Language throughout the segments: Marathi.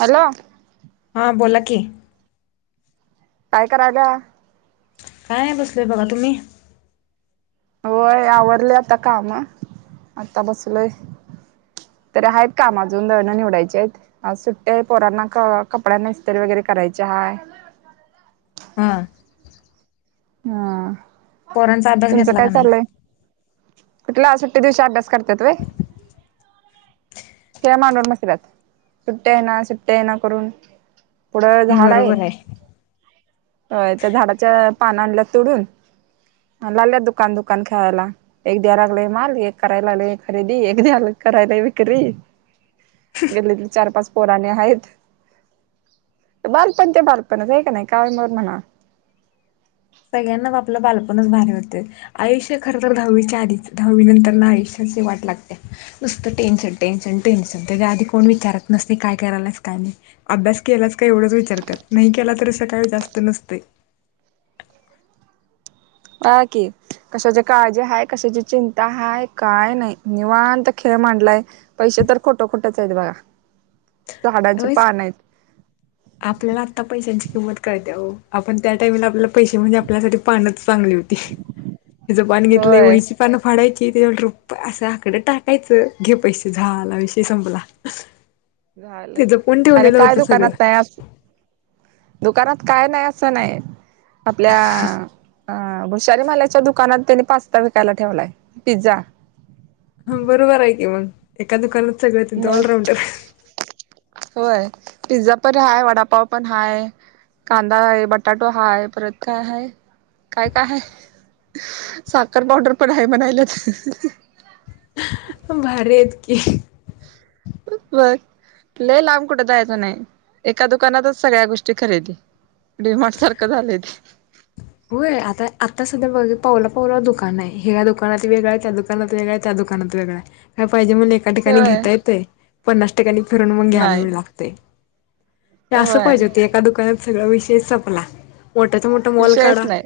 हॅलो, हा. बोला की? काय करायल्यास? काय नाही बसलोय बघा तुम्ही? होय आवरले आता काम, आता बसलोय. तरी आहेत काम अजून दळणं निवडायची आहेत, आज सुट्ट्या पोरांना, कपड्या ईस्तरी वगैरे करायची हाय. हा हम पोरांचा अभ्यास घेतला का नाही? कुठंला सुट्टी दिवशी अभ्यास कर्- रत्यात व्हय. खेळ मांडून बसविल्यात. सुट्टी आहे ना सुट्टी आहे ना करून पुढं झाड आहे त्या झाडांच्या, पानं आणल्या तोडून. लागल्या दुकान-दुकान खेळायला. एक द्यायला लागलंय माल, एक करायला लागलय खरेदी, एक द्याय् करायला विक्री. गल्लीतली चार-पाच पोरं आणि आहेत. बालपण ते बालपणच आहे का नाही काय म म्हणा. सगळ्यांना आपलं बालपणच भारी वाटतंय. आयुष्य खर तर, दहावीच्या आधीच. दहावी नंतर ना आयुष्याची वाट लागतीया नुसतं टेन्शन-टेन्शन- टेन्शन त्याच्या आधी कोण विचारत नसतंय, काय करायलास, काय नाह, अभ्यास केलास काय एवढंच विचारत्यात. नाही केला तर असं काय जास्त नसतंय. बगा की, कशाची काळजी हाय, कशाची चिंता हाय, काय नाही, निवांत खेळ मांडलाय. पैसे तर खोट खोटच आहेत बघा. झाडां होयच पानं आहेत. आपल्याला आत्ता पैशांची किंमत कळतीया ओ, आपण त्या टाईमला आपल्याला पैसे म्हणजे आपल्यासाठी पानंच- चांगली होती. हिच पान घेतलंय होय वहिची पान फाडायची, [unintelligible] असं आकडे टाकायचं घे पैसे झाला विषयी संपला. [inaudible] झालं ते जपून आणि ठेवलेलं काय होतं सगळं दुकानात नाहीया अस् दुकानात काय नाही असं नाही, आपल्या हं भुशाली मालाच्या दुकानात त्यांनी पास्ता विकायला ठेवलाय‌. पिझ्झा हा बरोबर आहे की, मग. एका दुकानात सगळं मग ऑल राॅवन्टर होय पिझ्झा पण हाय वडापाव पण हाय कांदा हाय बटाटु हाय परत काय हा काय काय साखर पावडर पण आहे म्हणाल्यात म्म भरी हसयत कीं ही.. बर, लय लांब कुठ जायचं नाही एका दुकानातच सगळ्या गोष्टी खरेदी दे व्हाट सारखझालंय की होय आता आता सध्या बघ पावला पावला दुकान आहे ह्या दुकानात वेगळं आहे त्या दुकानात वेगळं त्या दुकानात वेगळा आहे हेब.. पाहिजे म्हणून एका ठिकाणी होय घेता येतयं पन्नास टक्क्यंणी करणमून नाही घ्यायबी लागतयं हं असं होय पाहिजे होते एका दुकानात सगळां विषय संपला मोठ्याचा मोठा मोल विषयच आ नाही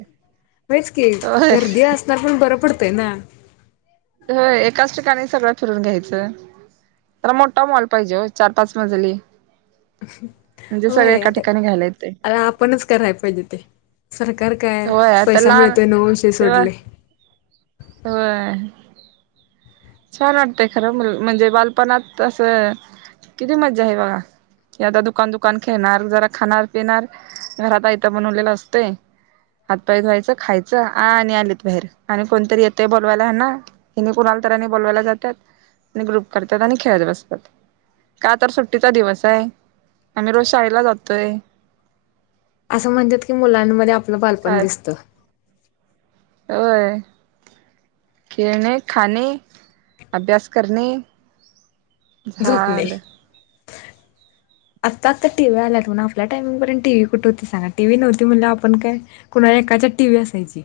मीचकी होय गर्दी असताना बरं पडतय ना. जर एकाच ठिकाणी सगळं फिरून घ्यायचं, तर मोठा मॉल पाहिजे हो चार पाच मजली. म्हणजे सगळे होय एका आता ठिकाणी घ्यायला येतंय आ आपणच कराय पाहिजे ते सरक. कार काय होय आता पैसा लहान मिळतोय नव विषय तेव्हा सोडलंय. होय. छान वाटतय खरं मल् म्हणजे बालपणात असं किती मज्जा आहे बघा, आता दुकान दुकान खेळणार जरा खाणार पिणार घरात आयतं बनवलेलं असतंय. हातपाय धुवायचं खायचं आ आणि आलीत बाहेर आणि कोणतरी येतंय बोलवायला हेन्ना. हिनी कोणाला तर यांनी बोलवायला जातात आणि ग्रुप करतात आणि खेळत बसतात का तर सुट्टीचा दिवस हाय आम्ही रोज शाळेला जातोय. असं म्हणत्यात की मुलांमध्ये आप पलं बालपण काय दिसतं. होय. खेळणे, खाणे, अभ्यास करणे. झोपणे. झालं. आत्ता आत्ता टीव्ही आल्यात म्हणा, आपल्या टायमिंग पर्यंत टीव्ही कुठे होती सांगा, टीव्ही नव्हती म्हणल्यावर आपण काय कुणाला एकाच्या टीव्ही असायची.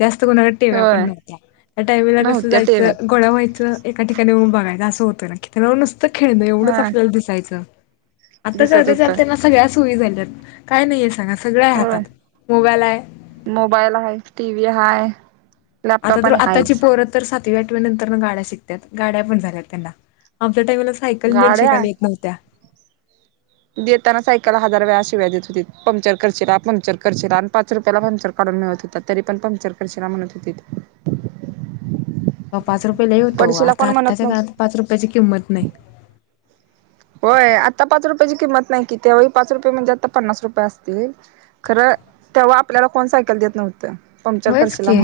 जास्त कोणाकडं टिव्या पण होय नव्हत्या त्या टाइमाला कसं नव्हत्या जायचं टेव्ह्या गोळ्या व्हायचं एका ठिकाणी उभा पहिल असं होतं ना कि ते लाऊनस. त खेळणं एवढंच आप हा यायचं. आता दिसत चालते होतं चालते ना सगळ्यास. सोयी झाल्यात काय नाहीये सांगा सगळं आहे होय हातात मोबाईल आहे मोबाईल हाय टी व्ही हाय आता लॅपटॉप तर आणि आताची हायच पोरं तर सात ती एटवे नंतर म गाड्या शिकत्यात गाड्या पण झाल्यात त्यांना आम धड त्या वेळला सायकल निट गाड्या शिकायला येत नव्हत्या. देताना सायकल हजार वेळा शिव्या देत होतीत पंक्चर करशिला पंक्चर करशिला आणि पाच रुपयाला पंक्चर काढून मिळत होतं तरी पण पंक्चर करशिला म्हणत होतीत पाच रुपये लई होत व्हं पडशीला आता कोण म्हणत आत्ताच्या नव्हतं काळात पाच रुपयाची किंमत नाही होय आता पाच रुपया ची किंमत नाही की त्या वेळी पाच रुपये म्हणजे आता पन्नास रुपये असतील खरं तेव्हा आपल्याला कोण सायकल देत नव्हतीत होयच की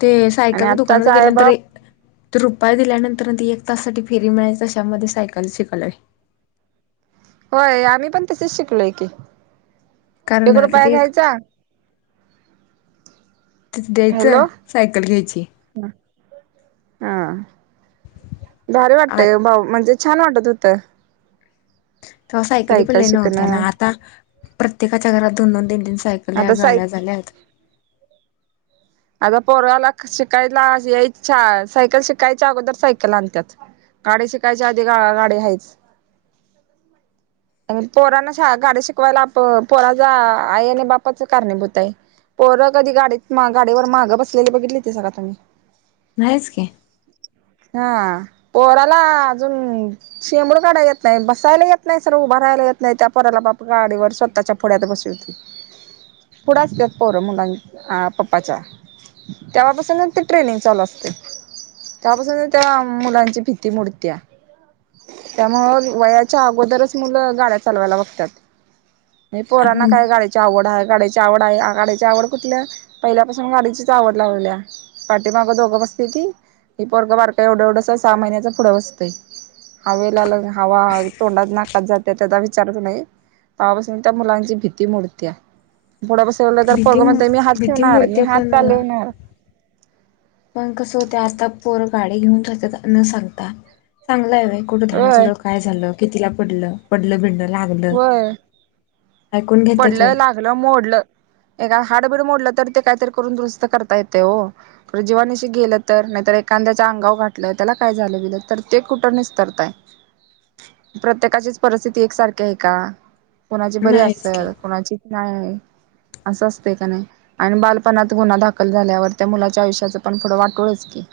ते आणि सायकलच्या दुकानात आत्ताचा आहे गेल्यानंतर बाप तो रुपाया दिल्यानंतर ती एक तासासाठी फेरी मिळायची अशामध्ये सायकल शिकलोय होय आम्ही पण तशिच शिकलो की कारण एक रुपाया तिथे घ्यायचा तिथं द्यायचं हॅलो सायकल घ्यायची हा भारी आ वाटतयं गं म्हणजे भाऊ छान वाटतं होत तेव्हा सायकली पण नव्हत्या ना शिकणं आता प्रत्येकाच्या घरात दोन दोन तीन तीन सायक सायकल्या, आता गाड्या सायक झाल्यात आता पोराला शिकायला यायच्या सायकल शिकायच्या अगोदर सायकल आणतात, गाडी शिकायच्या आधी गाडी हायचं. पोरांना गाडी शिकवायला आप पोराचा आई आणि बापाच कारणीभूत आहेत. पोर कधी गाडीत गाडीवर‌ मागं बसलेली बघितलीसा का तुम्ही? नाहीच की हा पोराला अजून शेबूड काढाय येत नाही, बसायला येत नाही सरळ उभ राहाला येत नाही त्या पोराला बाप गाडीवर स्वतःच्या पुढ्यात बसवतंय. पुढ असत्यात पोर मुल पप्पाच्या. तेव्हापासूनच ते ट्रेनिंग चालू असतंय, तेव्हापासून त्या मुलांची भीती मोडत्या. त्यामुळं वयाच्या अगोदरच मुलं गाड्या चालवायला बघत्यात. मी पोरांना काय गाडीची आवड आहे गाड्याची आवड आहे, गाड्याची आवड कुठलं पहिल्यापासून गाडीचीच आवड लावलीया. पाठीमागं दोघं बसत्याती हे पोरगं बारक एवढं एवढंस सहा महिन्याच पुढं बसतंय. हवेला हवा तोंडात नाक जात्या त्याचा विचारच नाही ते्हापासून त्या मुलांची भीती मोडत्या. पुढं बसवलं तर भीती पोरग म्हणतंय मी हात भीती ठेवणार, मी मोडते हात पण चालवणार‌ पण कसं होतेय आता पोर गाडी घेऊन जातात न सांगता चांगल आहे व्ह कुठं होय धडकलं, काय झालं कितिला पडलं, पडलं बीडलं लागलं होय ऐकून घेतात पडलं, व्हय लागलं, मोडलं एका हाडबीड मोडलं तर ते काहीतरी करून दुरूस्त करता येते ओ‌ जीवानिशी गेलं तर, नाहीतर एखाद्याच अंगावर घातलं त्याला काय झालं गेलं तर ते कुठं निस्तरताय‌ प्रत्येकाचीच परिस्थिती एकसारखी आहे का? कोणाची बरी अस नाहीच की कोणाची नाही असं असतंय काय नाही आणि बालपणात गुन्हा दाखल झाल्यावर त्या मुलाच्या आयुष्याच पण पुढं वाटूळंच की.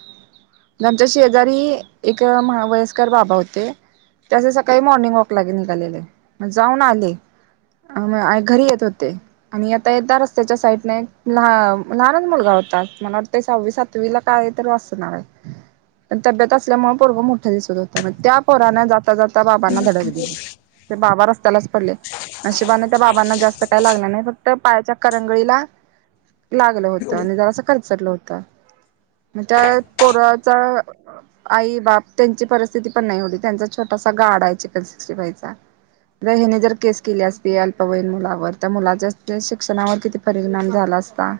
आमच्या शेजारी एक महा वयस्कर बाबा होते, ते असे सकाळी मॉर्निंग वॉकला गे निघालेले. जाऊन आले घरी येत होते आणि येता येता रस्त्याच्या साईडला एक लहानच मुलगा होता. मला वाटतंय सहावी, सातवीला काय तर आसणार आहे. तब्येत असल्यामुळे पोरग मोठं दिसत होतं. त्या पोराने जा जाता जाता बाबांना धडक दिली, ते बाबा रस्त्यालाच पडले. नशिबाने त्या बाबांना जास्त काय लागलं नाही, फक्त पायाच्या करंगळीला लागलं होतं आणि जरासं खर चटलं होत. मग त्या पोराचा आई बाप त्यांची परिस्थिती पण नाही एवढी. त्यांचा छोटासा गाडा आहे चिकन सिक्सटी फायचा. जर हेनी जर केस केली असती अल्पवयीन मुलावर, तर मुलाच्या शिक्षणावर किती परिणाम झाला असता.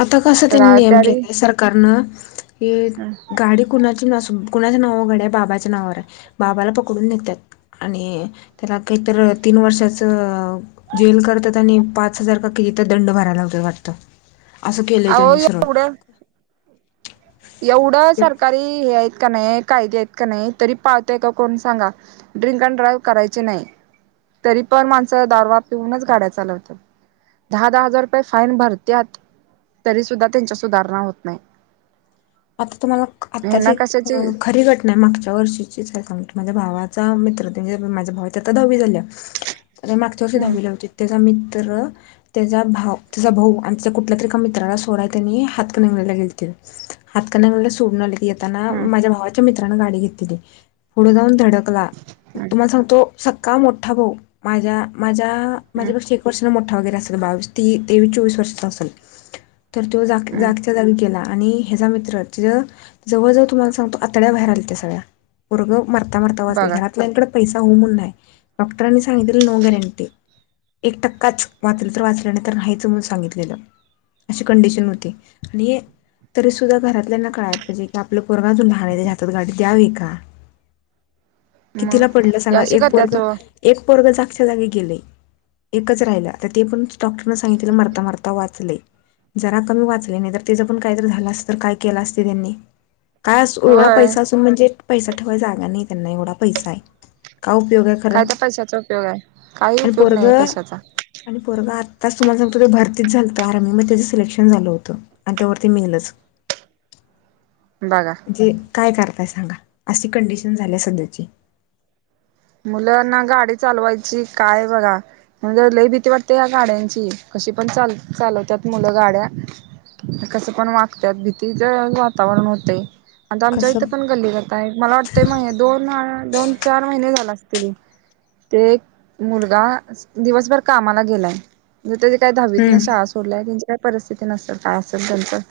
आता कस तर त्यांनी नियम तरी केलंय सरकारनं, की गाडी कुणाची नस कुणाच्या नावावर गाडी आहे बाबाच्या नावावर आहे. बाबाला पकडून नेत्यात आणि त्याला काहीतर तीन वर्षाचं जेल करतात आणि पाच हजार का कितीतरी दंड भरायला लावतात वाटत. असं केलंय अहो त्यांनी सरळ एवढं एवढं सरकारी हे आहेत का नाही कायदे आहेत. का नाही तरी पाळतंय का कोण सांगा? ड्रिंक अँड ड्राईव्ह करायचे नाही, तरी पण माणस हा दारवा पिऊनच गाड्या चालवत्यात. दहा, दहा हजार रुपये फाईन भरत्यात तरी सुद्धा त्यांच्यात सुधारणा होत नाही. आता तुम्हाला ह्यांना आत्ताची कशाची अं खरी घटना आहे मागच्या वर्षीचीच आहे सांगतो. माझ्या भावाचा मित्र ते म्हणजे माझ्या भावाच्या आता दहावी झाल्या. मागच्या वर्षी हम्म दहावी ला होती. त्याचा मित्र त्याचा भाऊ त्याचा भाऊ आणि त्या कुठल्या तरी एका मित्राला सोडाया त्यांनी हातकणंगल्यायला गेलतील. हातकणंगल्याला सोडून आलीत. येताना हम्म माझ्या भावाच्या मि- -त्रान गाडी घेतलेली. पुढं जाऊन धडक -ला हम्म तुम्हाला सांगतो, सख्खा मोठा भाऊ माझ्या माझ्या हम्म माझ्या पेक्षा एक वर्षान मोठा वगैरे असलं. बावीस ती तेवीस चोवीस वर्षात असेल. तर तो हम्म जागच्या जागी गेला. आणि हे चा मित्र तो जवळ जवळ तुम्हाला सांगतो, आतड्या बाहेर आल्यात्या सगळ्या पोरगं मरता मरता वाचलयं. बघा घरातल्याकडं पैसा हू म्हणून आहे. डॉक्टरांनी सांगितलेलं नो गॅरंटी एक टक्काच वाचल तर वाचल नाही तर नाहीच म्हणून सांगितलेलं अशी कंडिशन होती. आणि तरी सुद्धा घरातल्याना कळाय पाहिजे की आपलं पोरगा अजून लहान आहे. त्याच्या हातात गाडी द्यावीका का? कितीला पडलं मग सांगा अशी एक करत्यात पोरगं ओ एक पोरगं जागच्या जागी गेलंय. आता एकच राहिलं आता ते पण डॉक्टरनी सांगतलेलं मरता मरता वाचलंय. जरा कमी वाचलंय नाहीतर तेच पण कायतर झाल असतं तर काय केलं असते त्यांनी काय अस एवढा होय पैसा असून म्हणजे, पैसा ठेवाय जागा नाही त्यांना एवढा पैसा आहे. का उपयोग आहे खरं काय त्या पैशाचा उपयोग आहे काही आणि उपयोग पोरग नाही पैशाचा आणि पोरग आज तुम्हाला सांगतो ते भरती झालंत आर्मी मध्ये त्याच सिलेक्शन झालं होत आणि तवर ते मेलच, बघा जे काय कर काय सांगा अस कंडिशन झाल्या सध्याची. मुलंना गाडी चालवायची काय बघा म्हणजे, लय भीती वाटते, या गाड्यांची कशी पण चाल चालवतात मुलं गाड्या कसं पण वागत भीतीच वातावरण व्हतय. आता आमच्या कसं इथे पण गल्ली करताय मला वाटतंय महि दोन दोन चार महिने झाला. ते मुलगा दिवसभर कामाला गेलाय. ते काय दहावीतनं हम्म शाळा सोडलाय म्हणजे, परिस्थिती नसल काय असेल ते असेल त्यांच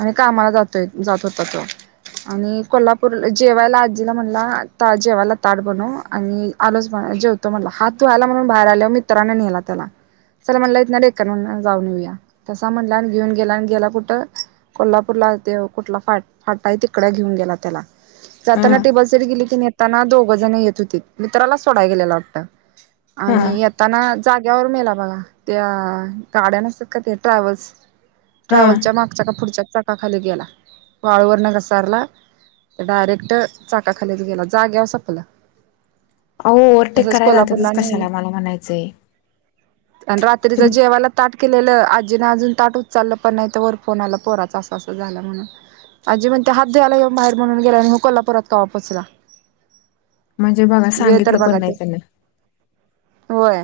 आणि कामाला जातय जात होता तो आणि कोल्हापूरला जेवायला आजीला म्हणला ता जेवायला ताट बनवहा आणि आलोच जेवतो म्हणला हात धुवायला म्हणून बाहेर आल्यावर मित्रांन नेला त्याला चला म्हणला इथंन डेक्कन वरन जाऊन येऊया जाऊन तसा म्हणला आणि घेऊन गेला आणि गेला कुठं कोल्हापूरला ते कुठला फाटा आहे तिकड घेऊन गेला त्याला हा जाताना तीबल सीट गेलीत आणि येताना दोघं जण येत होतीत. मित्राला सोडायला गेलेला वाटतं. हा आणि येतानाह जाग्यावर मेला बघा त्या गाड्या नसतात का त्या ट्रॅव्हल्स. हा ट्रॅव्हलच्या मागच्या का पुढच्या चाकाखाली गेला वाळू वरनं घसारला तर डायरेक्ट चाकाखालीच गेला जाग्यावर सपलं अहो ओव्हरटेक तसच करायला कोल्हापूरला जातातच नेल कशाला मला म्हणायचंय. आणि रात्रीच तुम्ही जेवाला ताट केलेलं आ अजी अजून ताट उचचाललं पण नाही तवर फोन आला पोराचा अस असं झाला म्हणून आजी म्हणत्या हात धुवायला यो बाहेर गेला आणि ह्यो कोल्हापुरात कवा पोहोचला म्हणजे बघा सांगितलं पण नाही त्यांना होय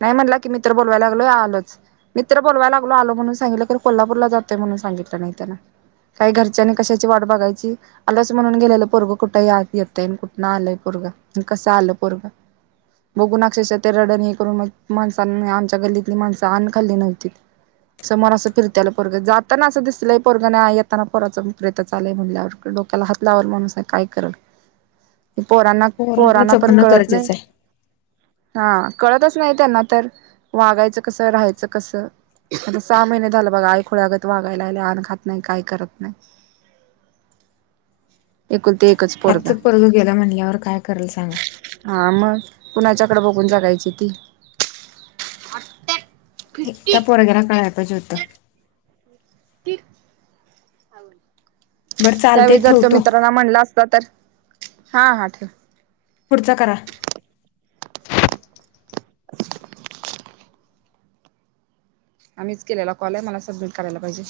नाही म्हटलं कि मित्र बोवायला लागलोय आलोच मित्र बोवायला लागलो आलो म्हणून सांगितलं तर कोल्हापूरला जातोय म्हणून सांगितलं नाही त्यांना काही घरच्यांनी कशाची वाट बघायची आलच म्हणून गेलेलं पोरग कुठे येतय कुठं आलंय पोरं कस आलं पोरग बघून अक्षरशः ते रड हे करून मग माणसां आमच्या गल्लीतली माणसं अन्नखाल्ल नव्हती समोर असं फिरते आलं पोरग जाताना असं दिसलंय पोरग नाही येताना पोराच प्रेतच आलय म्हणल्यावर डोक्याला हात लावल माणूस काय करल पोरांना पोरांना पण जपणं कळत नाही गरजेचं आहे हा कळतच नाही त्यांना तर वागायचं कसं राहायचं कसं आता सहा महिने झालं बघा आई खुळ्यागत वाघाल्या अन्न खात नाही काय करत नाही एकुलती एकच पोरगा हातच पोरग गेलं म्हणल्यावर काय करेल सांगा हा मग कणाच्याकडे बघून जगायची ती त्या पोरग्याला कळाय ज्योत ती ती बरं चालतंय त्यावेळी जर तो ठेवतो मित्रांला म्हणला असला तर हा हा ठेव पुढचा करा [unintelligible] आम्हीच केलेला कॉल आहे मला सबमिट करायला पाहिजे